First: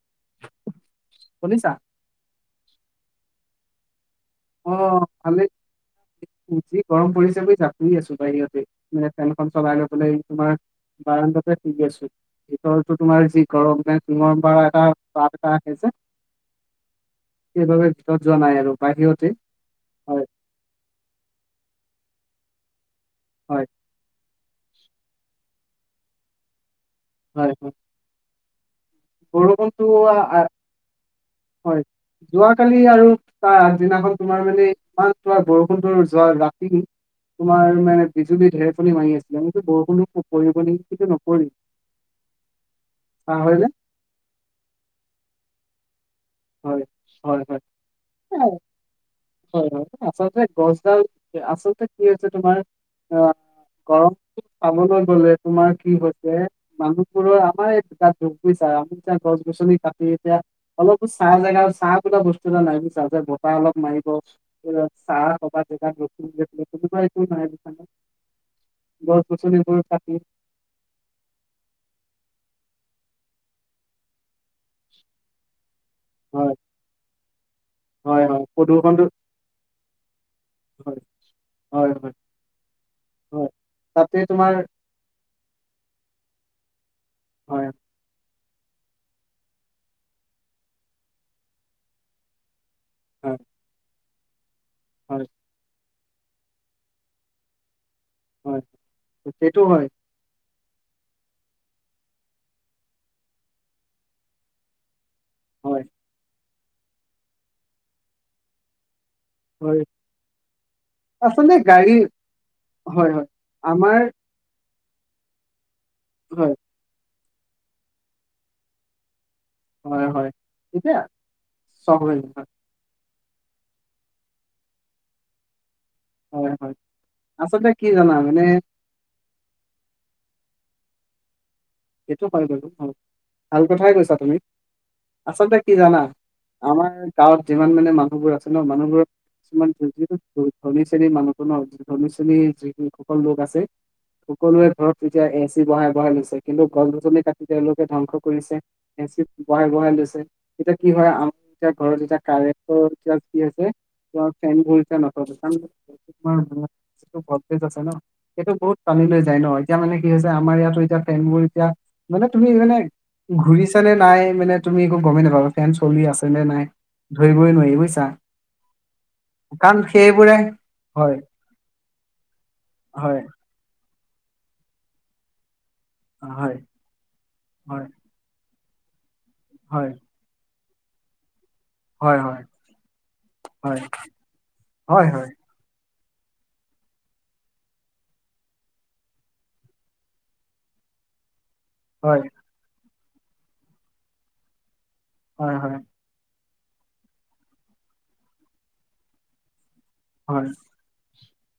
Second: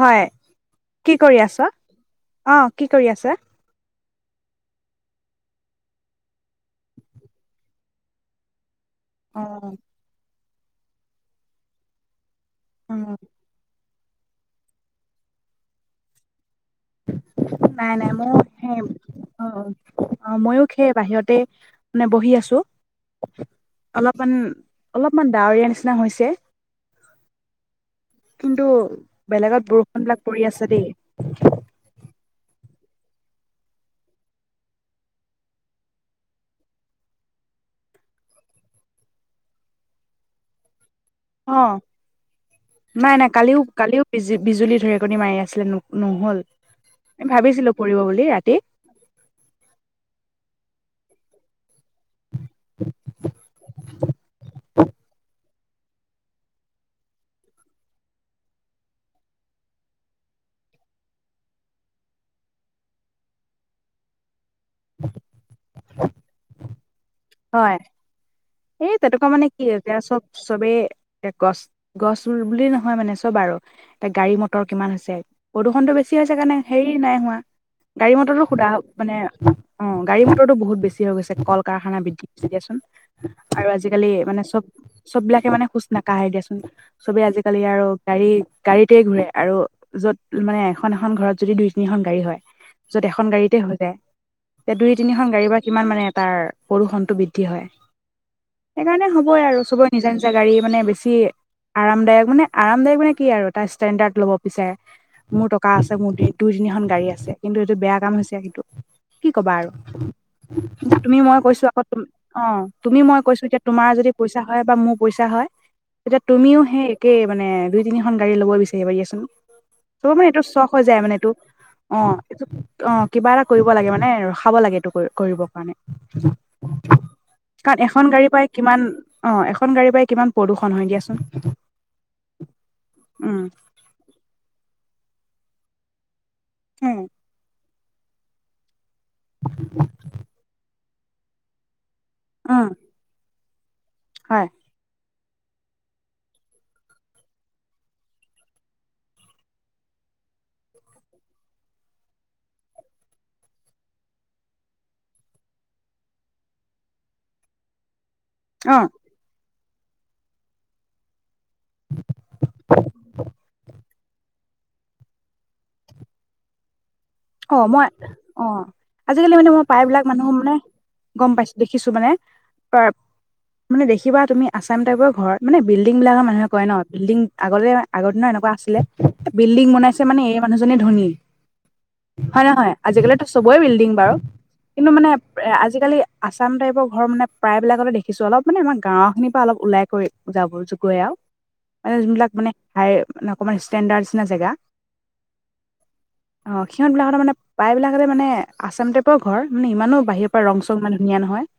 হয়, কি কৰি আছ? শুনিছা অ'। কি কৰি আছে? অ' ভালে, যি গৰম পৰিছে বুলিছা শুই আছো বাহিৰতে। অ ফেনখন চলাই লৈ পেলে তোমাৰ বাৰণ্ডাতে শুই আছো। ভিতৰতো উম তোমাৰ যি গৰম। মানে টিঙৰ পৰা এটা পাত এটা আহে যে। সেইবাবে নাই ভিতৰত মোৰ যোৱা নাই আৰু সেই বাহিৰত অ', অ', মইো সেই বাহিৰতে মানে বহি আছো। হয় অলপমান অলপমান ডাৱৰীয়া নিচিনা হৈছে। হয়, হয়। কিন্তু বেলেগত বৰষুণটো আ- বৰষুণবিলাক আ- পৰি আছে দেই। যোৱাকালি আৰু তাৰ আগদিনাখন তোমাৰ মানে ইমান তোমাৰ বৰষুণটো যোৱা ৰাতি তোমাৰ মানে বিজুলী ঢেৰেকণি মাৰি আছিলে মই বোলো বৰষুণ পৰিব নেকি! কিন্তু নপৰিল অ', নাই নাই চাহ হয় কালিও নে কালিও বিজু বিজুলী ঢেৰেকণি মাৰি আছিলে নহ'ল হয় হয় ভাবিছিলো পৰিব বুলি হয় ৰাতি। হয়, হয়। আচলতে গছডাল আচলতে কি হৈছে তোমাৰ অ' গৰমটো চাবলৈ গ'লে তোমাৰ কি হৈছে মানুহবোৰৰ আমাৰ এই গাত দুখ আমি এতিয়া গছ গছনি কাটি এতিয়া অলপ ছাঁ জেগা ছাঁ বোলা বস্তু এটা নাই বুজিছা। যে বতাহ অলপ মাৰিব ছাঁ কৰবাত হয় [unintelligible] এই তেনেকুৱা মানে কি এতিয়া চব-চবেই গছ-গছ ৰুল বুলি নহয় হয় মানে চব আৰু এতিয়া গাড়ী মটৰ কিমান হৈছে। প্ৰদূষণতটো বেছি হৈছে হয় কাৰণে হেৰি নাই হোৱা। গাড়ী হয় হয় মটৰটো সোদা প্ৰদূষণটো মানে অ' গাড়ী মটৰটো বহুত হয় বেছি হৈ গৈছে। কল হয় কাৰখানা বৃ হয় দিয়াচোন। হয় আৰু আজিকালি তাতে মানে তোমাৰ চব-চববিলাকে মানে খোজ নাকাঢ়ে দিয়াচোন। চবে আজি কালি হয় আৰু গাড়ী গাড়ীতে ঘুৰে আৰু য'ত মানে। এখন এখন ঘৰত যদি দুই তিনি এখন গাড়ী হয়। য'ত এখন হয় গাড়ীতে হৈ যায়। তে দুই হয় তিনিখন গাড়ীৰ পৰা কিমান মানে তাৰ প্ৰদূষণ বৃদ্ধি হয়। হয় সেইকাৰণে হ'বই আৰু সেইটো হয় চবৰে নিজা নিজা গাড়ী মানে বেছি আৰামদায়ক মানে আৰামদায়ক মানে কি আৰু এটা ষ্টেণ্ডাৰ্ড ল'ব বিচাৰে। মোৰ টকা হয় আছে। মোৰ দুই তিনিখন গাড়ী আছে। কিন্তু এইটো বেয়া কাম হৈছে কিন্তু। কি কবা আৰু। হয় তুমি মই আচলতে কৈছো আ গাড়ী অ', তুমি হয়, মই হয়। কৈছো এতিয়া তোমাৰ আমাৰ যদি পইচা হয় বা মোৰ পইচা হয়। তেতিয়া হয়, তুমিও সেই একে মানে দুই তিনিখন গাড়ী ল'ব বিচাৰিবা দিয়াচোন। ত' হয়, হয়। মানে এইটো চখ হৈ এতিয়া যায় মানে এইটো। চহৰ অ' হয়, এইটো অ'। কিবা এটা কৰিব লাগে মানে ৰখাব লাগে এইটো কৰিবৰ কাৰণে। হয়, হয়। আচলতে কাৰণ কি এখন জানা গাড়ীৰ মানে পাই কিমান অ' এখন গাড়ীৰ পৰাই কিমান প্ৰদূষণ হয় দিয়াচোন। সেইটো হয় বাৰু হয়। উম ভাল কথাই কৈছা তুমি, আচলতে কি জানা? আমাৰ উম গাঁৱত যিমান মানে মানুহবোৰ আছে ন। মানুহবোৰ কিছুমান [unintelligible] শ্ৰেণীৰ মানুহটো ন। ধনী শ্ৰেণীৰ উম যিসকল লোক আছে হয় সকলোৰে ঘৰত এতিয়া এ ছি বহাই বহাই লৈছে। কিন্তু গছ গছলি কাটি তেওঁলোকে ধ্বংস কৰিছে। এ চি বহাই বহাই লৈছে। এতিয়া কি হয় আম এতিয়া ঘৰত এতিয়া কাৰেন্টটো [unintelligible] তোমাৰ ফেন [unintelligible] ভলটেজ আছে ন। সেইটো অ বহুত টানি লৈ যায় ন। এতিয়া মানে কি হৈছে আমাৰ ইয়াতো এতিয়া ফেনবোৰ এতিয়া মানে তুমি মানে ঘূৰিছেনে নাই মানে তুমি একো গ'মেই নাপাবা ফেন চলি আছে নে নাই। ধৰিবই অ', নোৱাৰি মই বুজিছা অ' আজিকালি মানে মই কাৰণ প্ৰায়বিলাক মানুহৰ সেইবোৰে মানে হয় গম পাইছো, দেখিছো মানে। হয় মানে দেখি কিবা, তুমি আছাম টাইপৰ ঘৰ মানে বিল্ডিংবিলাক মানুহে হয় কয় ন', বিলডিং আগতে হয় আগৰ দিনৰ এনেকুৱা আছ ছিলে, বিল্ডিং হয় হয় বনাইছে মানে এই মানুহজনে ধনী। হয় হয় হয়নে নহয়? আজিকালিতো চবৰেই হয় বিল্ডিং বাৰু। কিন্তু হয় মানে হয় আজিকালি আচাম টাইপৰ ঘৰ মানে প্ৰায়বিলাকতে দেখিছো। অলপ মানে আমাৰ গাঁৱৰখিনিৰ পৰা অলপ ওলাই কৰি যাব জগৰে আৰু। মানে হয়, যোনবিলাক মানে হাই, অকমান ষ্টেণ্ডাৰ্ড নিচিনা জেগা হয়হয়। অ' সিহঁতবিলাকৰ মানে প্ৰায়বিলাকতে মানে আচাম টাইপৰ ঘৰ। মানে ইমানো বাহিৰৰ হয়, পৰা ৰং চং মানে ধুনীয়া নহয়।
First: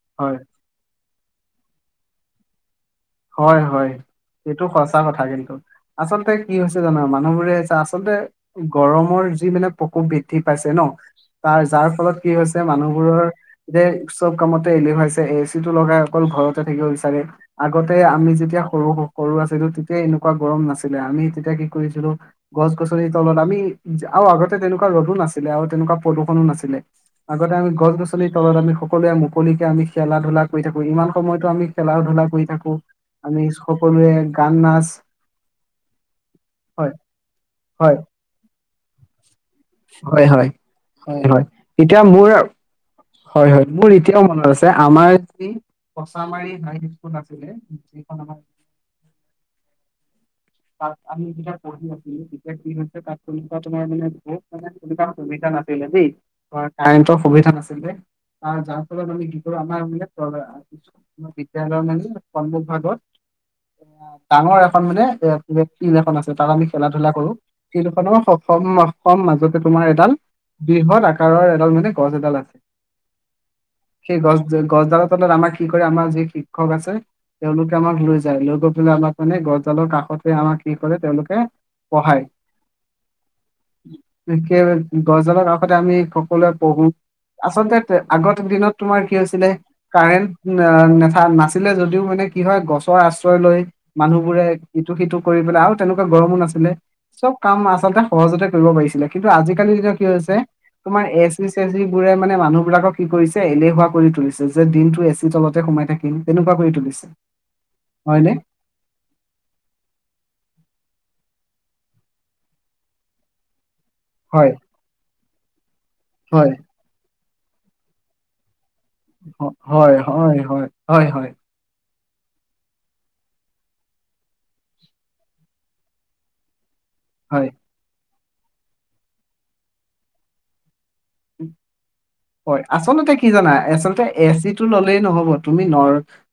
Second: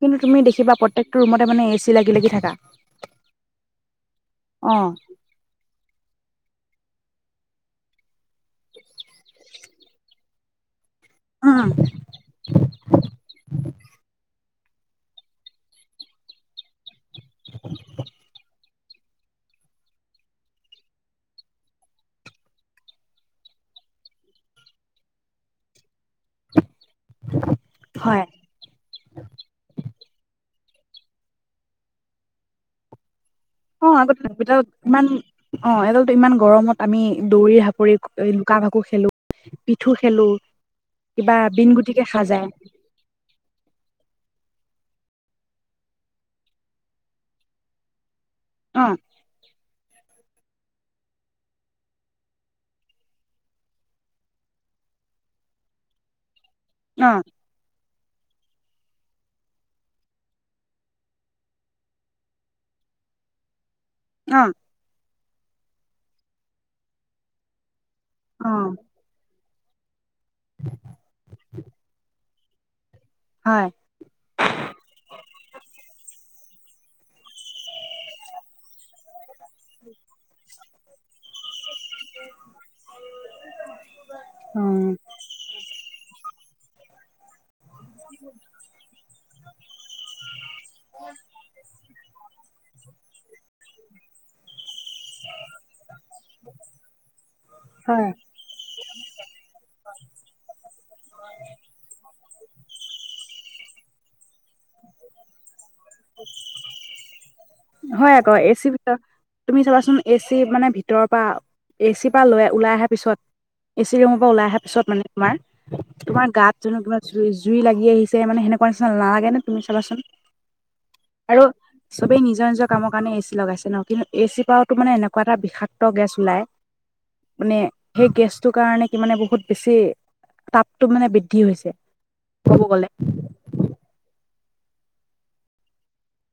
কিন্তু হয়। তুমি দেখিবা প্ৰত্যেকটো ৰুমতে মানে এ চি লাগি লাগি থাকা। হয় হয়। এইটো অ সচা কথা কিন্তু। আচলতে কি হৈছে জানা, মানুহবোৰে আচলতে, গৰমৰ যি মানে প্ৰকোপ বৃদ্ধি পাইছে ন তাৰ উম যাৰ ফলত কি হৈছে মানুহবোৰৰ যে চব কামতে এলেহোৱাইছে। এ চিটো লগাই অকল ঘৰতে থাকিব বিচাৰে। আগতে আমি যেতিয়া স-সৰু আছিলোঁ, তেতিয়া এনেকুৱা গৰম নাছিলে। আমি তেতিয়া কি কৰিছিলোঁ, গছ গছনি তলত আমি, আৰু আগতে তেনেকুৱা ৰ'দো নাছিলে আৰু তেনেকুৱা প্ৰদূষণো নাছিলে। আগতে আমি গছ হয় গছনিৰ তলত আমি সকলোৱে মুকলিকে আমি খেলা ধূলা কৰি থাকো, ইমান সময়তো আমি খেলা ধূলা কৰি থাকো। আমি অ' সকলোৱে আগতে গান নাচ ইমান, অ' এডালটো ইমান গৰমত হয় আমি দৌৰি ধাপৰি, হয় লুকা ভাকু খেলো পিঠু খেলো হয় হয়। হয় কিবা হয়। বিন এতিয়া গুটিকে মোৰ সাজায় হয়-হয়। মোৰ এতিয়াও মনত আছে। যে আমাৰ যি কচামাৰী হাইস্কুল আছিলে, যিখন আমাৰ অ'। তাত আমি যেতিয়া পঢ়ি আছিলোঁ তেতিয়া কি হৈছে তা তোমাৰ মানে বহুত মানে সুবিধা নাছিলে দেই। অ কাৰেণ্টৰ সুবিধা নাছিল যে আৰু যাৰ ফলত আমি কি কৰোঁ, আমাৰ মানে কি বিদ্যালয়ৰ মানে সন্মুখ ভাগত অ ডাঙৰ এখন মানে এি এখন আছে, তাত আমি খেলা ধূলা কৰোঁ। শিলখনৰ অ সস্থম মস্থম মাজতে তোমাৰ এডাল বৃহৎ আকাৰৰ এডাল মানে গছ এডাল আছে। হয় সেইগছ গছডালৰ তলত আমাৰ কি কৰে আমাৰ যি শিক্ষক আছে তেওঁলোকে আমাক লৈ যায় লৈ গৈ পেলাই আমাক মানে গছডালৰ কাষতে আমাক কি কৰে তেওঁলোকে পঢ়াই। বিশ গছডালৰ কাষতে আমি সকলোৱে পঢ়োঁ। আচলতে আগৰ দিনত তোমাৰ কি হৈছিলে, কাৰেণ্ট নে নাছিলে যদিও মানে কি হয় গছৰ আশ্ৰয় লৈ মানুহবোৰে ইটো সিটো কৰি পেলাই আৰু তেনেকুৱা গৰমো নাছিলে, চব কাম আচলতে হয় সহজতে কৰিব পাৰিছিলে কিন্তু আজিকালি যদি কি হৈছে তোমাৰ এ চিবোৰে মানে মানুহবিলাকক কি কৰিছে এলেুহুৱা কৰি তুলিছে। যে দিনটো এ চিৰ তলতে সোমাই থাকিম তেনেকুৱা কৰি তুলিছে। হয় হয়নে আকৌ। এ চি ভিতৰত তুমি চাবাচোন এ চি মানে ভিতৰৰ পৰা এ চিৰ পৰা লৈ ওলাই অহাৰ পিছত এ চি ৰৰুমৰ পৰা ওলাই হয় অহাৰ পিছত মানে তোমাৰ তোমাৰ হয় গাত জানো কিবা জুই লাগি আহিছে মানে সেনেকা তোমাৰ নিচিনা নালাগে নে তুমি হয় চাবাচোন হয় হয়। হয় হয়। আৰু চবেই নিজৰ নিজৰ কামৰ কাৰণে এচি লগাইছে ন' কিন্তু এ চিৰ পৰাওতো মানে এনেকুৱা এটা বিষাক্ত গেছ ওলায় মানে হয় সেই গেছটোৰ কাৰণে কি মানে বহুত বেছি তাপ হয়। গ'লে আচলতে কি জানা আচলতে এ চিটো ল'লেই নহ'ব, তুমি ন'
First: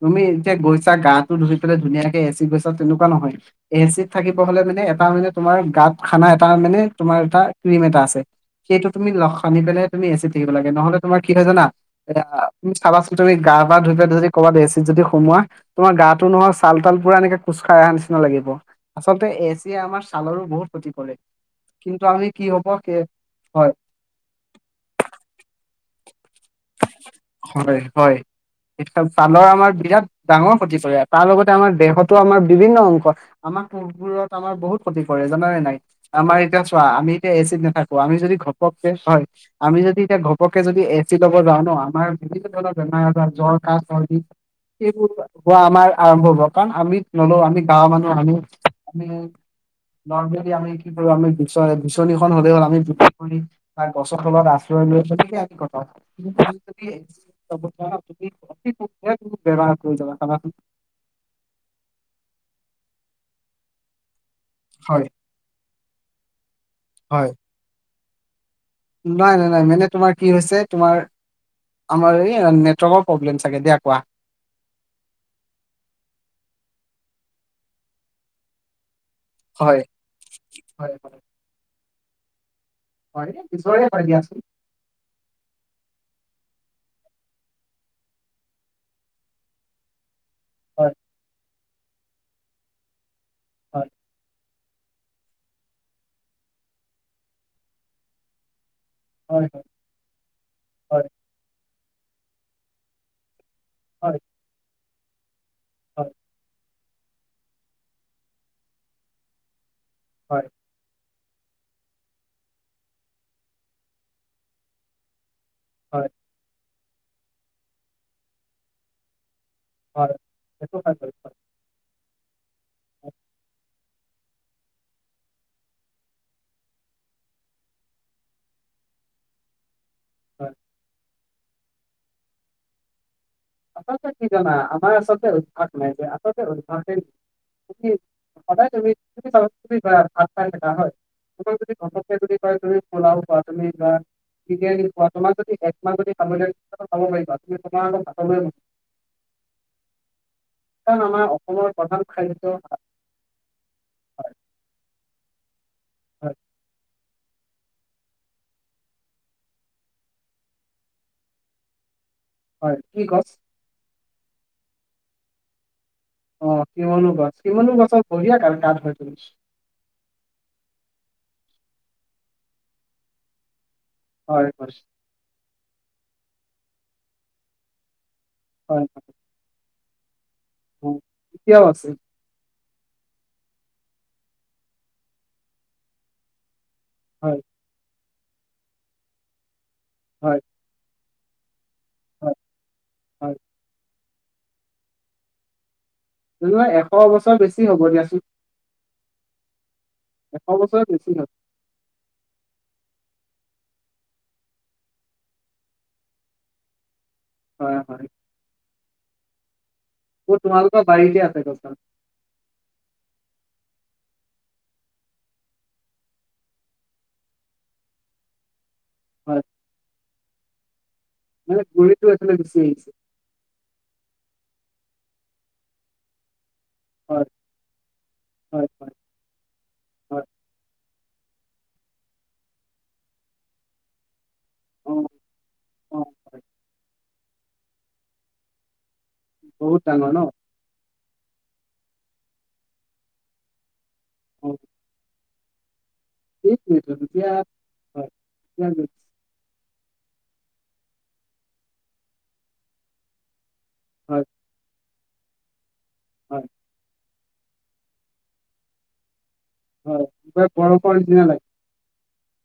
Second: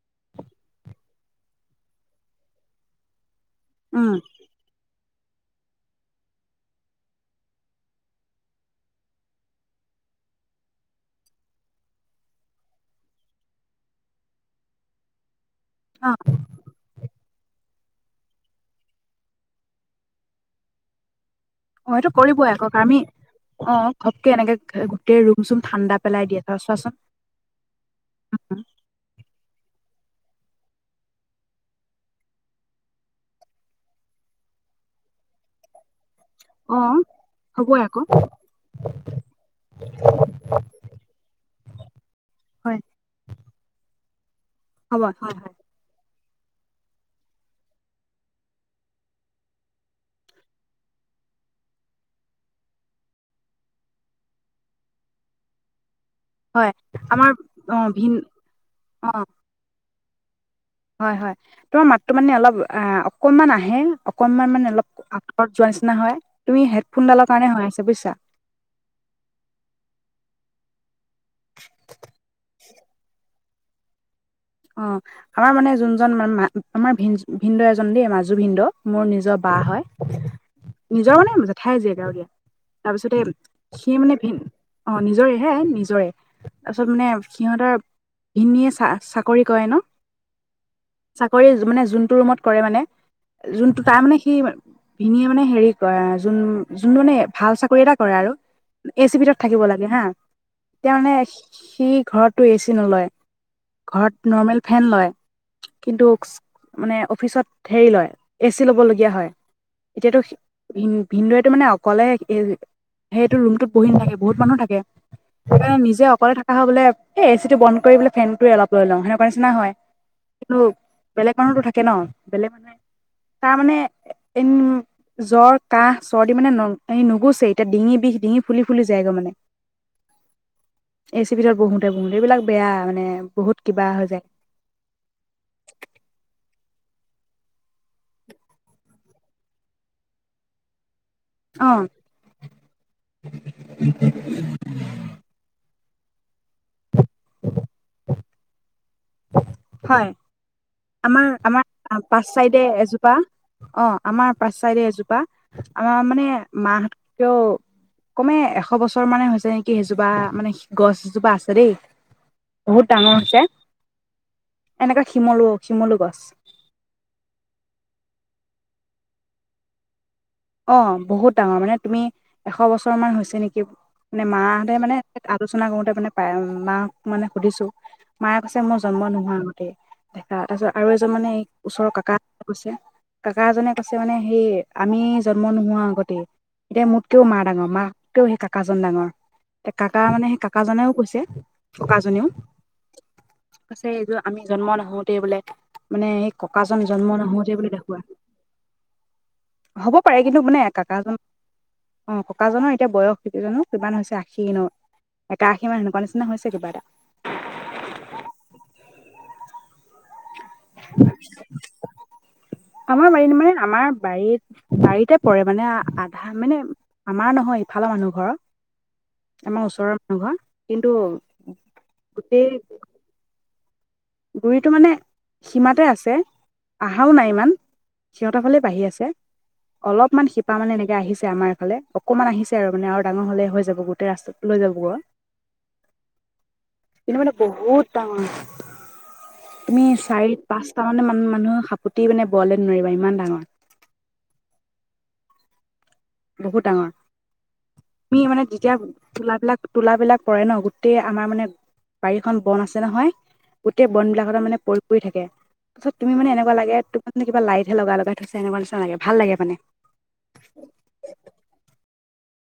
তুমি এতিয়া গৈছা গাটো ধুই পেলাই ধুনীয়াকে এ চিত গৈছা এনেকুৱা নহয়। এ চিত উম থাকিব হ'লে মানে তাৰমানে তোমাৰ গাত খানা এটা মানে তোমাৰ এটা ক্ৰীম এটা আছে, সেইটো তুমি খানি পেলাই তুমি এ চিত থাকিব লাগে, নহ'লে তোমাৰ কি হয় জানা এ, তুমি চাচোন তুমি গা পা ধুই পা যদি কবাত এ চিত যদি সোমোৱা তোমাৰ অ গাটো নহয় চাল তাল পুৰা এনেকে খোজকাঢ় অহাৰ নিচিনা লাগিব আচলতে এ চিয়ে আমাৰ ছালৰো বহুত ক্ষতি কৰে। অ', কিন্তু এইটো আমি কি কৰিবই হ'ব এককৌ আমি সেই হয়, অ' এনেকে গোটেই ৰুম চুম ঠাণ্ডা পেলাই দিয়া থ চোৱাচোন। হয়, হয়। ছালৰ আমাৰ বিৰাট ডাঙৰ ক্ষতি কৰে। তাৰ লগতে আমাৰ দেহতো আমাৰ বিভিন্ন অংশ আমাৰ পোহবোৰত আমাৰ বহুত ক্ষতি কৰে জান নে নাই আমাৰ এতিয়া অ চোৱা আমি এতিয়া এ চিত হ'বই নাথাকো। আকৌ আমি যদি ঘ হয়। আমি যদি এতিয়া ঘপককে যদি এ চি ল'ব যাও ন আমাৰ বিভিন্ন ধৰণৰ হয় বেমাৰ আজাৰ জ্বৰ ক হ'ব সেইবোৰ হয় হয় হোৱা আমাৰ আৰম্ভ হ দোকান আমি নলো আমি গাঁৱ মানুহ আমি আমি নৰ্মেলি আমি কি কৰো। আমি বিচ বিচনীখন হ'লে হ'ল আমি গছৰ খত আশ কথা ম বে হয় আমাৰ অ ভিন অ কৰি যাবা হয়। হয়। তোমাৰ মাতটোো মানে অলপ অ' অকনমান আহে। অকনমান মানে অলপ হয় আঁতৰত যোৱা নিচিনা হয় তুমি হেডফোনডালৰ হয়। কাৰণে হৈ আছ বুজছা। নাই। নাই। নাই। মানে তোমাৰ কি হৈছে। তোমাৰ আমাৰ [unintelligible] প্ৰব্লেম চাগে দিয়া কোৱা। অ', আমাৰ মানে যোনজনা আমাৰ ভ ভিনন্দ এজন দেই মাজু ভিনদ মোৰ নিজৰ বা হয় হয় হয় নিজৰ মানে জেঠাই জীয়েগ দিয় তাৰপিছতে হয় এই পিছৰে সি হয় মানে ভ দিয়াচোন অ নিজৰে হে নিজৰে তাৰপিছত মানে সিহঁতৰ ভিনীয়ে চ চাকৰি কৰে ন হয় চাকৰি মানে যোনটো ৰুমত কৰে মানে যোনটো হয় তাৰ মানে সি ভিনে মানে হেৰি কৰে যোন যোনটো মানে ভাল চাকৰি এটা কৰে আৰু এ চি ভিতৰত হয় থাকিব হয় লাগে হা হয় তানে সি ঘৰতটো এ চি নলয় হয় ঘৰত নৰ্মেল ফেন লয়। কিন্তু মানে অফিচত হেৰি লয় এ চি ল'বলগীয়া হয়। [unintelligible] হয় [unintelligible] ভিনদৰেতটো মানে অকলে সেইটো ৰুমটোত বহি নাথাকে বহুত মানুহ থাকে। সেইকাৰণে নিজে হয় অকলে থকা হ বলে এ চিো বন্ধ কৰিলে ফেনটোয়ে অলপৈ লওঁ সেনে কাৰণে নিচি হয় কিন্তু সেইটো হয় বাৰু বেলেগ হয় মানুহতো থাকে ন বেলেগ মানুহে তাৰ মানে এন জ্বৰ, কাহ, চৰ্দি মানে নুগুছে এতিয়া ডিঙি বিষ ডিঙি ফুলি ফুলি যায়গৈ মানে হয়। হয়। এ চি ভিতৰত বহোতে বহোতে এইবিলাক বেয়া মানে ব। আপতে কিকা আমাৰ আচলতে উভাস নাই যে আচলতে [unintelligible] সদায়ুমিম ভাত হয়। তোমাক অ যদি ঘমককে যদি কয় তুমি পোলাও কোৱা তুমি বা কোৱা তোমাক যদি তাব পাৰিবা তুমি তোমাৰ হয়। কাৰণ আমাৰ আমাৰ অসমৰ প্ৰধান পাচ খাদ্য চাইডে ভাত এজোপা অ'আমাৰ পাঁচ চাইডে এজোপা আম মানে হয়। ম কও। কমে এশ বছৰ মানে হৈছে নেকি সেইজোপা মানে গছ এজোপা আছে দেই হয় বহুত কি ডাঙৰ গছ হৈছে। এনেকুৱা শিমল অ', কিমনু গছ কিমনু গছৰ বঢিয়াক গাঠ তৰি অ', বহুত ডাঙৰ মানে তুমি এশ বছৰ মান হৈছে নেকি? মানে হয় মাহঁতে হয় মানে আলোচনা কৰোতে মানে পায় মাক মানে সুধিছো। মায়ে কৈছে মোৰ হয় জন্ম হয় নোহোৱা আগতে দেখা তাৰপিছত আৰু অ, এজন মানে এই এতিয়াও আছে ওচৰৰ কাকা। কৈছে কাকা এজনে কৈছে মানে সেই আমি জন্ম নোহোৱা আগতেই এতিয়া মোতকেও মা হয় ডাঙৰ মাককেও সেই কাকাজন ডাঙৰ এতিয়া কাকা মানে হয় সেই কাকাজনেও কৈছে। হয় হয় [unintelligible] আমি জন্ম নহোতে বোলে। মানে সেই তেনেকুৱা ককাজন এশ জন্ম বছৰ নহোতেই বেছি বুলি হ'ব দেখোৱা। দিয়াচোন হ'ব পাৰে। কিন্তু এশ মানে বছৰ কাকাজ বেছি হয় অ ককাজনৰ এতিয়া বয়স [unintelligible] জানো কিমান হৈছে, আশী ন একা আশী মান সেনেকুৱা নিচিনা হৈছে কিবা এটা। হয়, হয়। মোৰ তোমালোকৰ বাৰীতে আছে গছডাল আমাৰ [unintelligible] আমাৰ বাৰীত বাৰীতে পৰে মানে আধা মানে আমাৰ নহয়। ইফালৰ মানুহ ঘৰৰ হয় আমাৰ ওচৰৰ মানুহ ঘৰ। কিন্তু মানে গুৰিটো এইফালে গোটেই গুচি আহিছে গুৰিটো মানে সীমাতে আছে। আহাও হয় নাই ইমান। সিহঁতৰ ফালে হয় বাঢ়ি হয় আছে। হয় অলপমান শিপা মানে এনেকে আহিছে আমাৰ এফালে, অকণমান আহিছে আৰু মানে আৰু ডাঙৰ হলে হৈ যাব গোটেই ৰাস্তা লৈ যাব। অ অ হয় কিন্তু মানে বহুত ডাঙৰ। বহুত তুমি ডাঙৰ ন চাৰি-পাঁচটা মানে মান মানুহ সাপুতি মানে বোৱলে নোৱাৰিবা ইমান ডাঙৰ। উম। বহুত ডাঙৰ। তেতিয়া হয় তুমি মানে তেতিয়া যেতিয়া হয় তুলাবিলাক তুলাবিলাক পৰে ন, গোটেই আমাৰ মানে বাৰীখন বন আছে নহয়। গোটেই বন হয় বিলাক মানে পৰি পৰি থাকে। তাৰপাছত তুমি মানে হয় এনেুৱা লাগে কিব লাই হে লগাই লগাই থৈছে এনেকুৱা নিচিনা লাগে। ভাল লাগে মানে। হয়। বৰ পৰা নিচিনা লাগে।